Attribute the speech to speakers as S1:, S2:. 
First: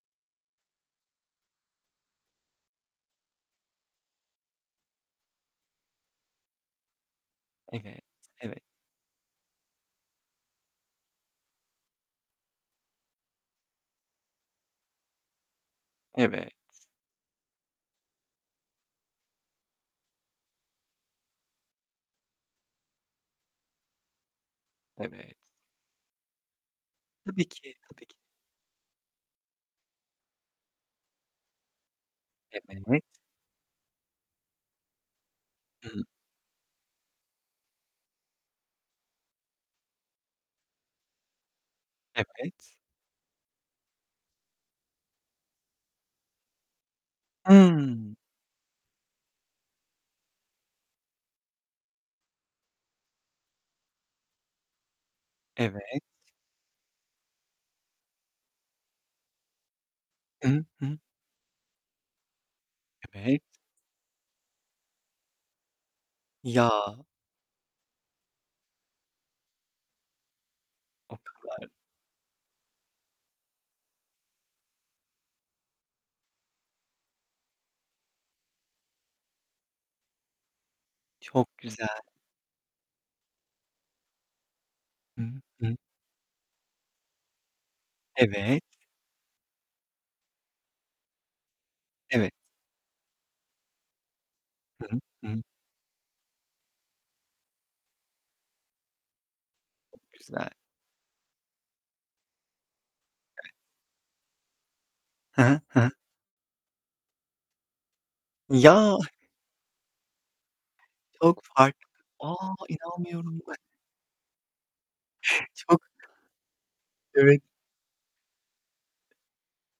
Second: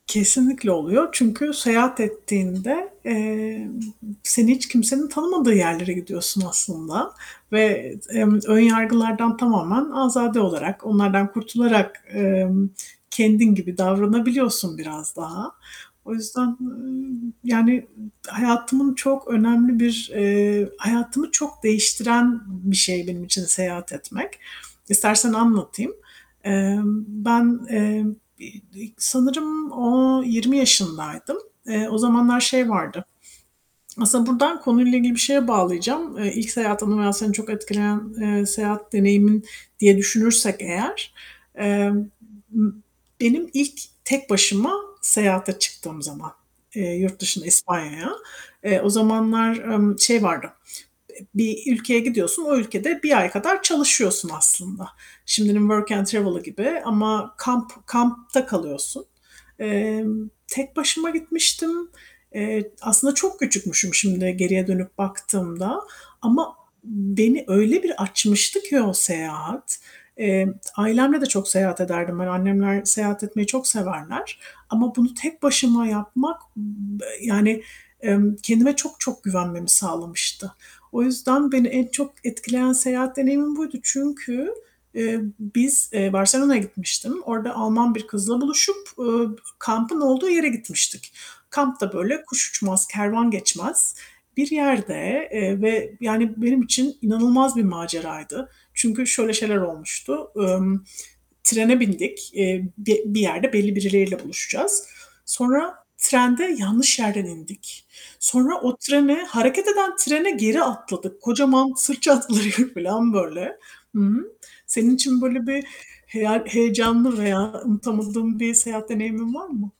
S1: Kesinlikle oluyor çünkü seyahat ettiğinde, eee, seni hiç kimsenin tanımadığı yerlere gidiyorsun aslında ve
S2: Evet.
S1: eee, emm, ön
S2: Evet.
S1: yargılardan tamamen azade olarak, onlardan kurtularak, emm kendin gibi davranabiliyorsun biraz daha. O
S2: Evet.
S1: yüzden, ııı, yani hayatımın çok önemli bir, eee, hayatımı çok değiştiren bir şey benim için seyahat etmek. İstersen
S2: Evet.
S1: anlatayım. Emm,
S2: Tabii
S1: ben,
S2: ki, tabii
S1: eee,
S2: ki.
S1: i ilk sanırım o 20 yaşındaydım. Eee o zamanlar şey
S2: [unintelligible]
S1: vardı. Aslında buradan konuyla ilgili bir şeye
S2: Hı.
S1: bağlayacağım. Eee, ilk seyahat anı veya seni çok etkileyen, eee, seyahat deneyimin diye düşünürsek eğer emm, m
S2: Evet.
S1: benim ilk tek başıma seyahate çıktığım zaman, eee, yurt dışında İspanya'ya.
S2: Hıı.
S1: Eee, o zamanlar, emm, şey vardı. Eee, bir ülkeye gidiyorsun, o ülkede 1 ay kadar çalışıyorsun aslında. Şimdinin
S2: Evet.
S1: Work and Travel'ı gibi ama kamp kampta kalıyorsun. Eee,
S2: Hı hı,
S1: tek
S2: hı hı.
S1: başıma gitmiştim. Eee, aslında çok
S2: Evet.
S1: küçükmüşüm şimdi geriye dönüp baktığımda ama
S2: Ya.
S1: beni öyle bir açmıştı ki o seyahat, eee,
S2: O
S1: ailemle de çok
S2: kadar.
S1: seyahat ederdim ben. Annemler seyahat etmeyi çok severler ama bunu tek başıma yapmak b yani, emm, kendime çok çok güvenmemi sağlamıştı. O yüzden
S2: Çok
S1: beni en
S2: güzel.
S1: çok etkileyen seyahat deneyimim buydu. Çünkü eee,
S2: Hı hı, hı hı.
S1: biz, eee, Barcelona'ya gitmiştim. Orada Alman bir kızla
S2: Evet.
S1: buluşup, eee, kampın olduğu yere gitmiştik. Kamp da böyle
S2: Evet.
S1: kuş uçmaz, kervan geçmez bir
S2: Hı hı,
S1: yerde,
S2: hı hı.
S1: eee, ve yani, benim için inanılmaz bir maceraydı. Çünkü şöyle şeyler
S2: Çok
S1: olmuştu:
S2: güzel.
S1: Emm, trene bindik. Eee, bi bir yerde belli birileriyle buluşacağız.
S2: Hı hı,
S1: Sonra
S2: hı hı.
S1: trende yanlış yerden indik. Sonra o
S2: Ya.
S1: trene hareket eden trene geri atladık.
S2: Çok
S1: Kocaman
S2: farklı
S1: sırt
S2: A,
S1: çantalarıyla filan,
S2: inanmıyorum bak.
S1: böyle. Hı hı. Senin için böyle bir
S2: Çok
S1: hey heyecanlı
S2: Evet.
S1: veya unutamadığın bir seyahat deneyimin var mı?